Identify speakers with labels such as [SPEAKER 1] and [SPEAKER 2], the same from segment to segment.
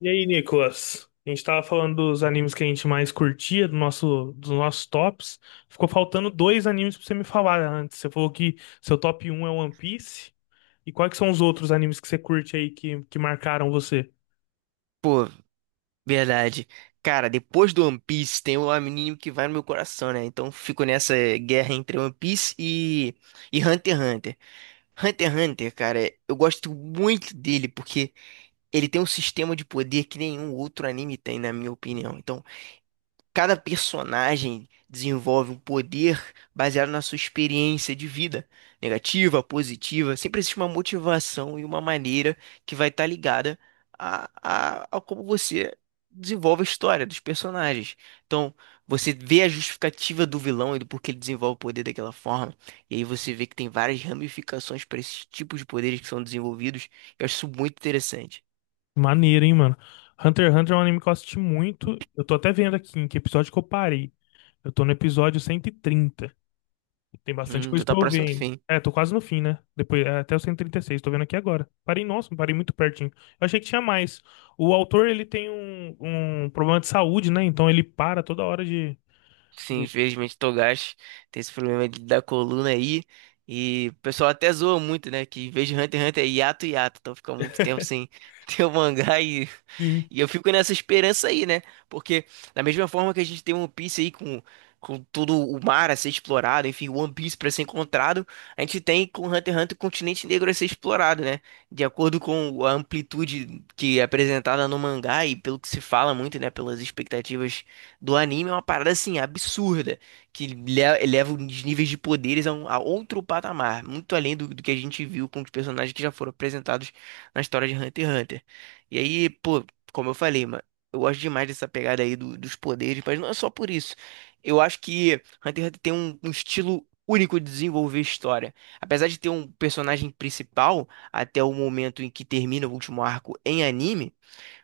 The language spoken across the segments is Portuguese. [SPEAKER 1] E aí, Nicolas? A gente tava falando dos animes que a gente mais curtia, dos nossos tops. Ficou faltando dois animes pra você me falar antes. Você falou que seu top um é One Piece. E quais que são os outros animes que você curte aí que marcaram você?
[SPEAKER 2] Pô, verdade. Cara, depois do One Piece tem o anime que vai no meu coração, né? Então fico nessa guerra entre One Piece e Hunter x Hunter. Hunter x Hunter, cara, eu gosto muito dele porque ele tem um sistema de poder que nenhum outro anime tem, na minha opinião. Então cada personagem desenvolve um poder baseado na sua experiência de vida, negativa, positiva. Sempre existe uma motivação e uma maneira que vai estar ligada a, a como você desenvolve a história dos personagens. Então, você vê a justificativa do vilão e do porquê ele desenvolve o poder daquela forma. E aí você vê que tem várias ramificações para esses tipos de poderes que são desenvolvidos. Eu acho isso muito interessante.
[SPEAKER 1] Maneiro, hein, mano? Hunter x Hunter é um anime que eu assisti muito. Eu tô até vendo aqui em que episódio que eu parei. Eu tô no episódio 130. Tem bastante
[SPEAKER 2] Tu
[SPEAKER 1] coisa
[SPEAKER 2] tá
[SPEAKER 1] pra eu ver
[SPEAKER 2] próximo do
[SPEAKER 1] ainda.
[SPEAKER 2] fim.
[SPEAKER 1] É, tô quase no fim, né? Depois, é, até o cento e trinta e seis tô vendo aqui agora. Parei, nossa, parei muito pertinho. Eu achei que tinha mais. O autor, ele tem um problema de saúde, né? Então ele para toda hora de...
[SPEAKER 2] Sim,
[SPEAKER 1] de-
[SPEAKER 2] infelizmente Togashi tem esse da coluna aí. E o pessoal até zoa muito, né? Que em vez de Hunter x Hunter é hiato hiato. Então fica muito tempo sem ter o mangá e
[SPEAKER 1] Sim.
[SPEAKER 2] e eu fico nessa esperança aí, né? Porque da mesma forma que a gente tem One Piece aí com todo o mar a ser explorado, enfim, One Piece pra ser encontrado, a gente tem com Hunter x Hunter o continente negro a ser explorado, né? De acordo com a amplitude que é apresentada no mangá e pelo que se fala muito, né? Pelas expectativas do anime, é uma parada assim absurda, que eleva os níveis de poderes a outro patamar, muito além do que a gente viu com os personagens que já foram apresentados na história de Hunter x Hunter. E aí, pô, como eu falei, mano, eu gosto demais dessa pegada aí dos poderes, mas não é só por isso. Eu acho que Hunter x Hunter tem um estilo único de desenvolver história. Apesar de ter um personagem principal até o momento em que termina o último arco em anime,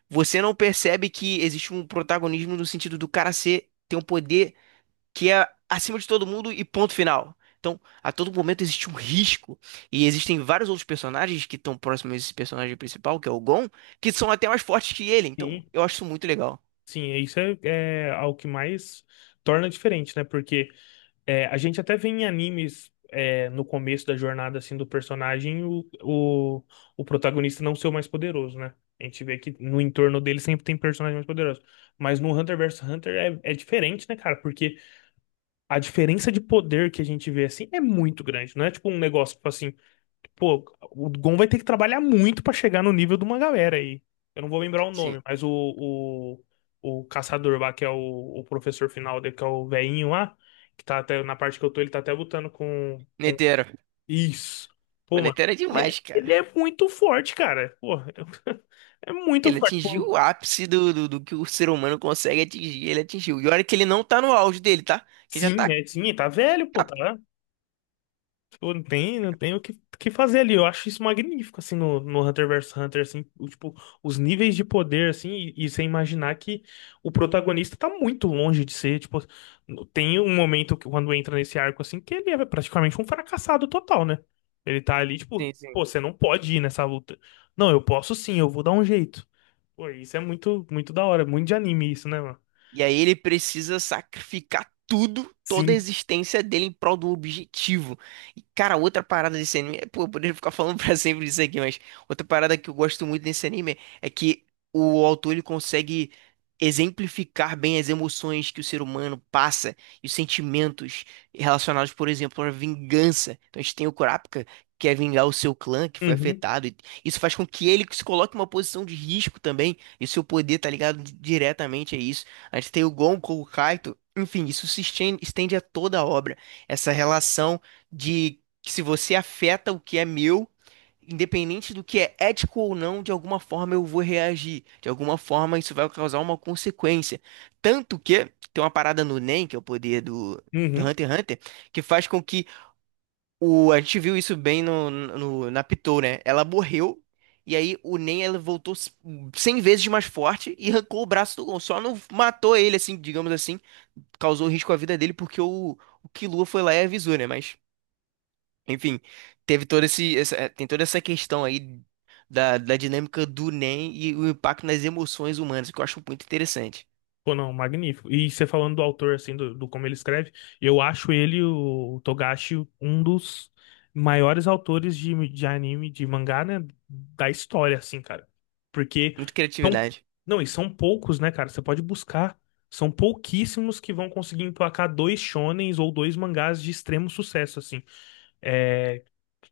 [SPEAKER 2] você não percebe que existe um protagonismo no sentido do cara ser ter um poder que é acima de todo mundo e ponto final. Então, a todo momento existe um risco. E existem vários outros personagens que estão próximos a esse personagem principal, que é o Gon, que são até mais fortes que ele. Então,
[SPEAKER 1] Sim,
[SPEAKER 2] eu acho isso muito legal.
[SPEAKER 1] sim, isso é algo que mais torna diferente, né? Porque é, a gente até vê em animes, é, no começo da jornada assim do personagem o protagonista não ser o mais poderoso, né? A gente vê que no entorno dele sempre tem personagem mais poderoso. Mas no Hunter vs Hunter é diferente, né, cara? Porque a diferença de poder que a gente vê assim é muito grande. Não é tipo um negócio tipo assim, pô, o Gon vai ter que trabalhar muito pra chegar no nível de uma galera aí. Eu não vou lembrar o
[SPEAKER 2] Sim.
[SPEAKER 1] nome, mas o caçador lá, que é o professor final dele, que é o velhinho lá, que tá até, na parte que eu tô, ele tá até lutando com...
[SPEAKER 2] Netero.
[SPEAKER 1] Isso.
[SPEAKER 2] O
[SPEAKER 1] Pô, mano,
[SPEAKER 2] Netero é
[SPEAKER 1] ele
[SPEAKER 2] demais,
[SPEAKER 1] é,
[SPEAKER 2] cara.
[SPEAKER 1] ele é muito forte, cara. Pô, é muito
[SPEAKER 2] Ele
[SPEAKER 1] forte.
[SPEAKER 2] atingiu
[SPEAKER 1] Pô,
[SPEAKER 2] o ápice do que o ser humano consegue atingir. Ele atingiu. E olha que ele não tá no auge dele, tá? Que já
[SPEAKER 1] sim,
[SPEAKER 2] tá.
[SPEAKER 1] é, sim, tá velho, pô,
[SPEAKER 2] tá-
[SPEAKER 1] tá. Pô, não tem o que fazer ali. Eu acho isso magnífico, assim, no, no Hunter vs Hunter, assim, o, tipo, os níveis de poder, assim, e você imaginar que o protagonista tá muito longe de ser, tipo, tem um momento que, quando entra nesse arco, assim, que ele é praticamente um fracassado total, né? Ele tá ali, tipo,
[SPEAKER 2] Sim, sim.
[SPEAKER 1] pô, você não pode ir nessa luta. Não, eu posso sim, eu vou dar um jeito. Pô, isso é muito, muito da hora, muito de anime isso, né, mano?
[SPEAKER 2] E aí ele precisa sacrificar tudo, toda a
[SPEAKER 1] Sim.
[SPEAKER 2] existência dele em prol do objetivo. E, cara, outra parada desse anime. Pô, eu poderia ficar falando pra sempre disso aqui, mas outra parada que eu gosto muito desse anime é que o autor ele consegue exemplificar bem as emoções que o ser humano passa e os sentimentos relacionados, por exemplo, à vingança. Então a gente tem o Kurapika, que quer vingar o seu clã que foi
[SPEAKER 1] Uhum,
[SPEAKER 2] afetado, e isso faz com que ele se coloque em uma posição de risco também. E o seu poder tá ligado diretamente a isso. A gente tem o Gonko, o Kaito. Enfim, isso se estende a toda a obra. Essa relação de que se você afeta o que é meu, independente do que é ético ou não, de alguma forma eu vou reagir. De alguma forma isso vai causar uma consequência. Tanto que tem uma parada no Nen, que é o poder do
[SPEAKER 1] uhum.
[SPEAKER 2] Hunter x Hunter, que faz com que a gente viu isso bem na Pitou, né? Ela morreu, e aí o Nen ela voltou 100 vezes mais forte e arrancou o braço do Gon. Só não matou ele, assim, digamos assim. Causou risco à vida dele porque o Killua foi lá e avisou, né? Mas, enfim, teve todo esse, essa- é, tem toda essa questão aí da dinâmica do Nen e o impacto nas emoções humanas, que eu acho muito interessante.
[SPEAKER 1] Pô, não, magnífico. E você falando do autor, assim, do, do como ele escreve, eu acho ele, o Togashi, um dos maiores autores de anime, de mangá, né, da história, assim, cara. Porque
[SPEAKER 2] Muita
[SPEAKER 1] são,
[SPEAKER 2] criatividade.
[SPEAKER 1] não, e são poucos, né, cara? Você pode buscar. São pouquíssimos que vão conseguir emplacar dois shonens ou dois mangás de extremo sucesso, assim. É,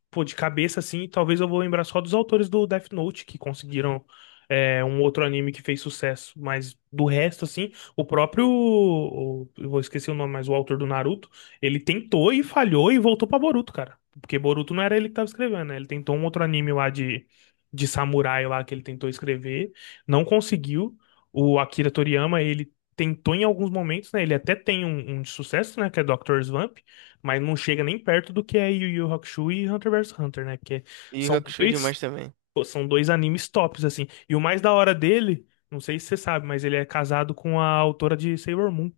[SPEAKER 1] pô, de cabeça assim, talvez eu vou lembrar só dos autores do Death Note que conseguiram é, um outro anime que fez sucesso, mas do resto assim, eu vou esquecer o nome, mas o autor do Naruto, ele tentou e falhou e voltou pra Boruto, cara. Porque Boruto não era ele que tava escrevendo, né? Ele tentou um outro anime lá de samurai lá que ele tentou escrever, não conseguiu. O Akira Toriyama, ele tentou em alguns momentos, né? Ele até tem um de sucesso, né? Que é Doctor Slump, mas não chega nem perto do que é Yu Yu Hakusho e Hunter vs Hunter, né? Porque
[SPEAKER 2] E o
[SPEAKER 1] são
[SPEAKER 2] Hakusho é
[SPEAKER 1] dois,
[SPEAKER 2] demais também.
[SPEAKER 1] pô, são dois animes tops, assim. E o mais da hora dele, não sei se você sabe, mas ele é casado com a autora de Sailor Moon.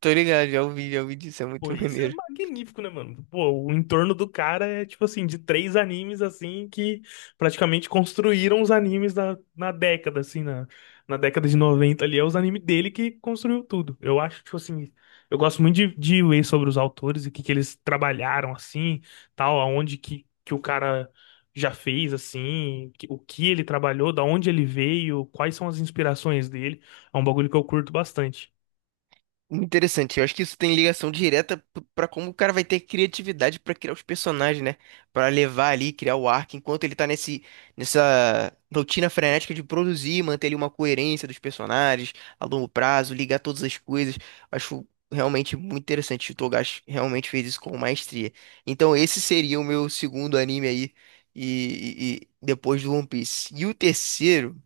[SPEAKER 2] Tô ligado, já ouvi disso, é
[SPEAKER 1] Pô,
[SPEAKER 2] muito
[SPEAKER 1] isso é
[SPEAKER 2] maneiro.
[SPEAKER 1] magnífico, né, mano? Pô, o entorno do cara é, tipo assim, de três animes, assim, que praticamente construíram os animes da, na década, assim, na, na década de 90 ali. É os animes dele que construiu tudo. Eu acho, tipo assim, eu gosto muito de ler sobre os autores e o que eles trabalharam, assim, tal, aonde que o cara já fez, assim, o que ele trabalhou, da onde ele veio, quais são as inspirações dele. É um bagulho que eu curto bastante.
[SPEAKER 2] Interessante, eu acho que isso tem ligação direta pra como o cara vai ter criatividade pra criar os personagens, né? Pra levar ali, criar o arco, enquanto ele tá nessa rotina frenética de produzir, manter ali uma coerência dos personagens a longo prazo, ligar todas as coisas. Acho realmente muito interessante. O Togashi realmente fez isso com maestria. Então, esse seria o meu segundo anime aí, e depois do One Piece. E o terceiro.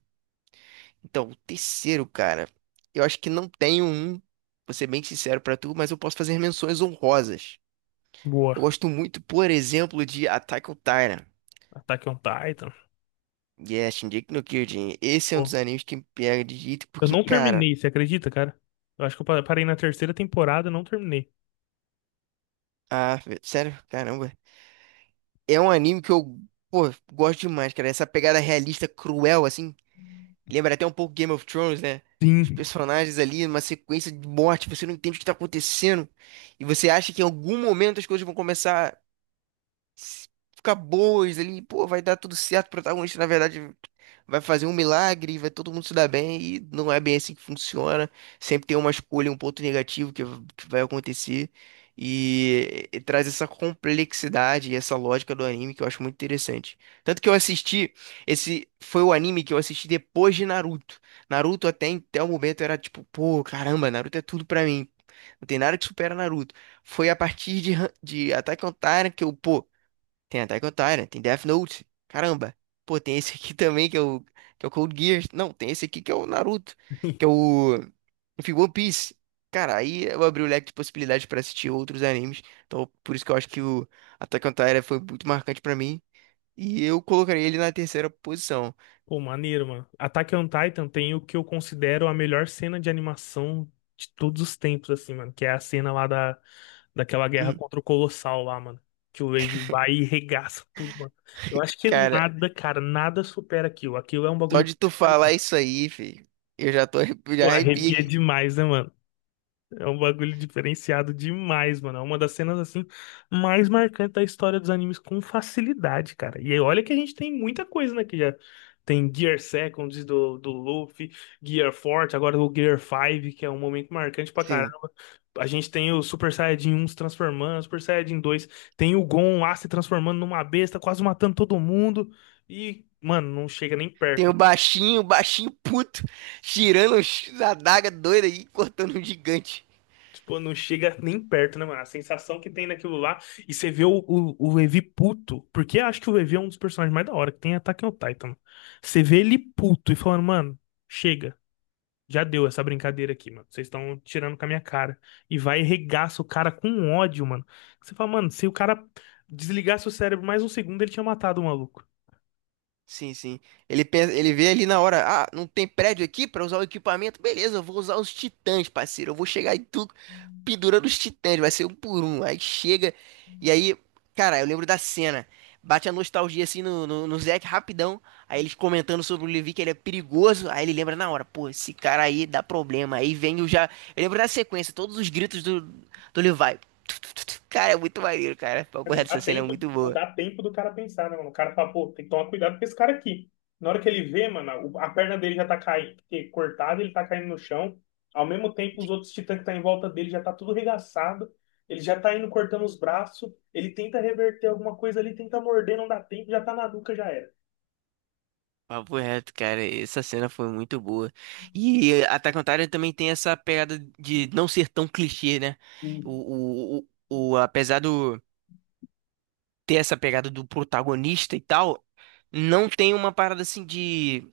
[SPEAKER 2] Então, o terceiro, cara, eu acho que não tenho um, vou ser bem sincero pra tu, mas eu posso fazer menções honrosas.
[SPEAKER 1] Boa.
[SPEAKER 2] Eu gosto muito, por exemplo, de Attack on Titan.
[SPEAKER 1] Attack on Titan.
[SPEAKER 2] Yes, Shingeki no Kyojin. Esse é um dos
[SPEAKER 1] Pô,
[SPEAKER 2] animes que me pega de jeito,
[SPEAKER 1] eu
[SPEAKER 2] porque,
[SPEAKER 1] não
[SPEAKER 2] cara,
[SPEAKER 1] terminei, você acredita, cara? Eu acho que eu parei na terceira temporada, e não terminei.
[SPEAKER 2] ah, velho, sério, caramba. É um anime que eu, pô, gosto demais, cara. Essa pegada realista, cruel, assim. Lembra até um pouco Game of Thrones, né? Os
[SPEAKER 1] Sim.
[SPEAKER 2] personagens ali, uma sequência de morte, você não entende o que tá acontecendo. E você acha que em algum momento as coisas vão começar s- ficar boas ali, pô, vai dar tudo certo, o protagonista, na verdade, vai fazer um milagre, vai todo mundo se dar bem, e não é bem assim que funciona. Sempre tem uma escolha, um ponto negativo que vai acontecer, e traz essa complexidade e essa lógica do anime que eu acho muito interessante. Tanto que eu assisti, esse foi o anime que eu assisti depois de Naruto. Naruto até, até o momento era tipo, pô, caramba, Naruto é tudo pra mim. Não tem nada que supera Naruto. Foi a partir de Attack on Titan que eu, pô, tem Attack on Titan, tem Death Note. Caramba. Pô, tem esse aqui também que é que é o Code Geass. Não, tem esse aqui que é o Naruto. Que é o. Enfim, One Piece. Cara, aí eu abri o leque de possibilidades pra assistir outros animes. Então, por isso que eu acho que o Attack on Titan foi muito marcante pra mim. E eu colocaria ele na terceira posição.
[SPEAKER 1] Pô, maneiro, mano. Attack on Titan tem o que eu considero a melhor cena de animação de todos os tempos, assim, mano. Que é a cena lá da, daquela guerra
[SPEAKER 2] Hum,
[SPEAKER 1] contra o Colossal lá, mano. Que o Levi vai e regaça tudo, mano. Eu acho que
[SPEAKER 2] cara,
[SPEAKER 1] nada, cara, nada supera aquilo. Aquilo é um
[SPEAKER 2] só
[SPEAKER 1] bagulho que
[SPEAKER 2] de tu
[SPEAKER 1] pra mim,
[SPEAKER 2] falar isso aí, filho, eu já tô já
[SPEAKER 1] pô,
[SPEAKER 2] arrepio
[SPEAKER 1] arrepia
[SPEAKER 2] aqui.
[SPEAKER 1] demais, né, mano? É um bagulho diferenciado demais, mano. É uma das cenas assim mais marcantes da história dos animes com facilidade, cara. E aí, olha que a gente tem muita coisa, né, que já tem Gear Seconds do Luffy, Gear Forte, agora o Gear 5, que é um momento marcante pra
[SPEAKER 2] Sim.
[SPEAKER 1] caramba. A gente tem o Super Saiyajin 1 se transformando, Super Saiyajin dois, tem o Gon lá se transformando numa besta, quase matando todo mundo. E, mano, não chega nem
[SPEAKER 2] Tem
[SPEAKER 1] perto.
[SPEAKER 2] o baixinho puto,
[SPEAKER 1] Mano,
[SPEAKER 2] tirando a daga doida aí, cortando um gigante.
[SPEAKER 1] tipo, não chega nem perto, né, mano? A sensação que tem naquilo lá. E você vê o Levi puto. Porque eu acho que o Levi é um dos personagens mais da hora que tem em Attack on Titan. Você vê ele puto e falando, mano, chega. Já deu essa brincadeira aqui, mano. Vocês estão tirando com a minha cara. E vai e regaça o cara com ódio, mano. Você fala, mano, se o cara desligasse o cérebro mais um segundo, ele tinha matado o maluco.
[SPEAKER 2] Sim, sim. Ele pensa, ele vê ali na hora, ah, não tem prédio aqui pra usar o equipamento? Beleza, eu vou usar os titãs, parceiro. Eu vou chegar em tudo pendurando os titãs, vai ser um por um. Aí chega, e aí, cara, eu lembro da cena. Bate a nostalgia assim no Zack rapidão. Aí eles comentando sobre o Levi que ele é perigoso. Aí ele lembra na hora, pô, esse cara aí dá problema. Aí vem o já. Eu lembro da sequência, todos os gritos do Levi. Cara, é muito maneiro, cara. Porra,
[SPEAKER 1] Não dá
[SPEAKER 2] essa cena é
[SPEAKER 1] tempo,
[SPEAKER 2] muito
[SPEAKER 1] não
[SPEAKER 2] boa.
[SPEAKER 1] dá tempo do cara pensar, né, mano? O cara fala, pô, tem que tomar cuidado com esse cara aqui. Na hora que ele vê, mano, a perna dele já tá caindo, porque cortada, ele tá caindo no chão. Ao mesmo tempo, os outros titãs que tá em volta dele já tá tudo regaçado. Ele já tá indo cortando os braços. Ele tenta reverter alguma coisa ali, tenta morder, não dá tempo, já tá na nuca, já era.
[SPEAKER 2] Papo reto, cara, essa cena foi muito boa. E Attack on Titan também tem essa pegada de não ser tão clichê, né?
[SPEAKER 1] Hum.
[SPEAKER 2] Apesar do ter essa pegada do protagonista e tal, não tem uma parada assim de.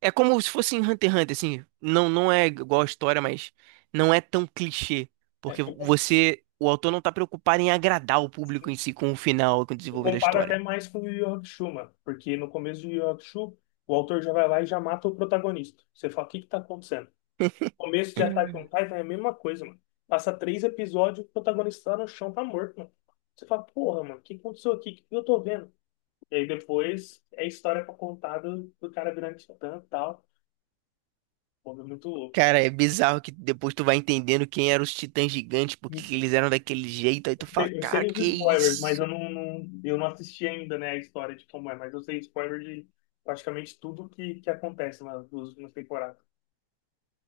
[SPEAKER 2] É como se fosse em Hunter x Hunter, assim. Não, não é igual a história, mas não é tão clichê.
[SPEAKER 1] É,
[SPEAKER 2] Porque
[SPEAKER 1] eu,
[SPEAKER 2] você, o autor não tá preocupado em agradar o público em si com o final, com o
[SPEAKER 1] eu
[SPEAKER 2] desenvolver da
[SPEAKER 1] comparo até
[SPEAKER 2] história.
[SPEAKER 1] mais com o Yu Yu Hakusho, mano, porque no começo do Yu Yu Hakusho, o autor já vai lá e já mata o protagonista. Você fala, o que que tá acontecendo? Começo de Attack on Titan é a mesma coisa, mano. Passa três episódios, o protagonista lá no chão tá morto, mano. Você fala, porra, mano, o que aconteceu aqui? O que eu tô vendo? E aí depois é a história pra contar do cara virando titã e tal. Pô, é muito louco.
[SPEAKER 2] Cara, é bizarro que depois tu vai entendendo quem eram os titãs gigantes,
[SPEAKER 1] Eu
[SPEAKER 2] porque eles eram daquele jeito, aí tu fala,
[SPEAKER 1] sei eu
[SPEAKER 2] cara,
[SPEAKER 1] sei os
[SPEAKER 2] que
[SPEAKER 1] spoilers, mas eu
[SPEAKER 2] isso?
[SPEAKER 1] eu não assisti ainda, né, a história de como é, mas eu sei spoiler de praticamente tudo que acontece nas duas últimas temporadas.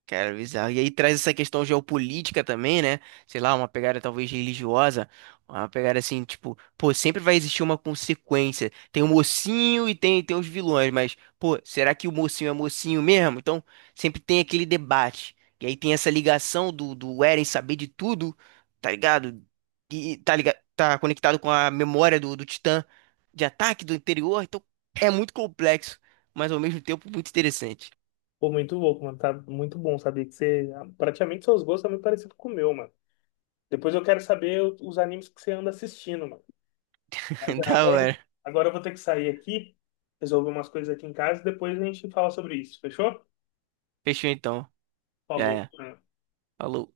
[SPEAKER 2] Cara, bizarro. E aí traz essa questão geopolítica também, né? Sei lá, uma pegada talvez religiosa, uma pegada assim, tipo, pô, sempre vai existir uma consequência. Tem o mocinho e tem os vilões, mas, pô, será que o mocinho é mocinho mesmo? Então, sempre tem aquele debate. E aí tem essa ligação do Eren saber de tudo, tá ligado? E tá ligado, tá conectado com a memória do Titã de ataque do interior, então é muito complexo, mas ao mesmo tempo muito interessante.
[SPEAKER 1] Pô, muito louco, mano. Tá muito bom saber que você. Praticamente seus gostos são muito parecidos com o meu, mano. Depois eu quero saber os animes que você anda assistindo, mano. Mas
[SPEAKER 2] Da
[SPEAKER 1] agora,
[SPEAKER 2] hora.
[SPEAKER 1] agora eu vou ter que sair aqui, resolver umas coisas aqui em casa, depois a gente fala sobre isso, fechou?
[SPEAKER 2] Fechou então. Já
[SPEAKER 1] Falou.
[SPEAKER 2] é.
[SPEAKER 1] É.
[SPEAKER 2] Falou.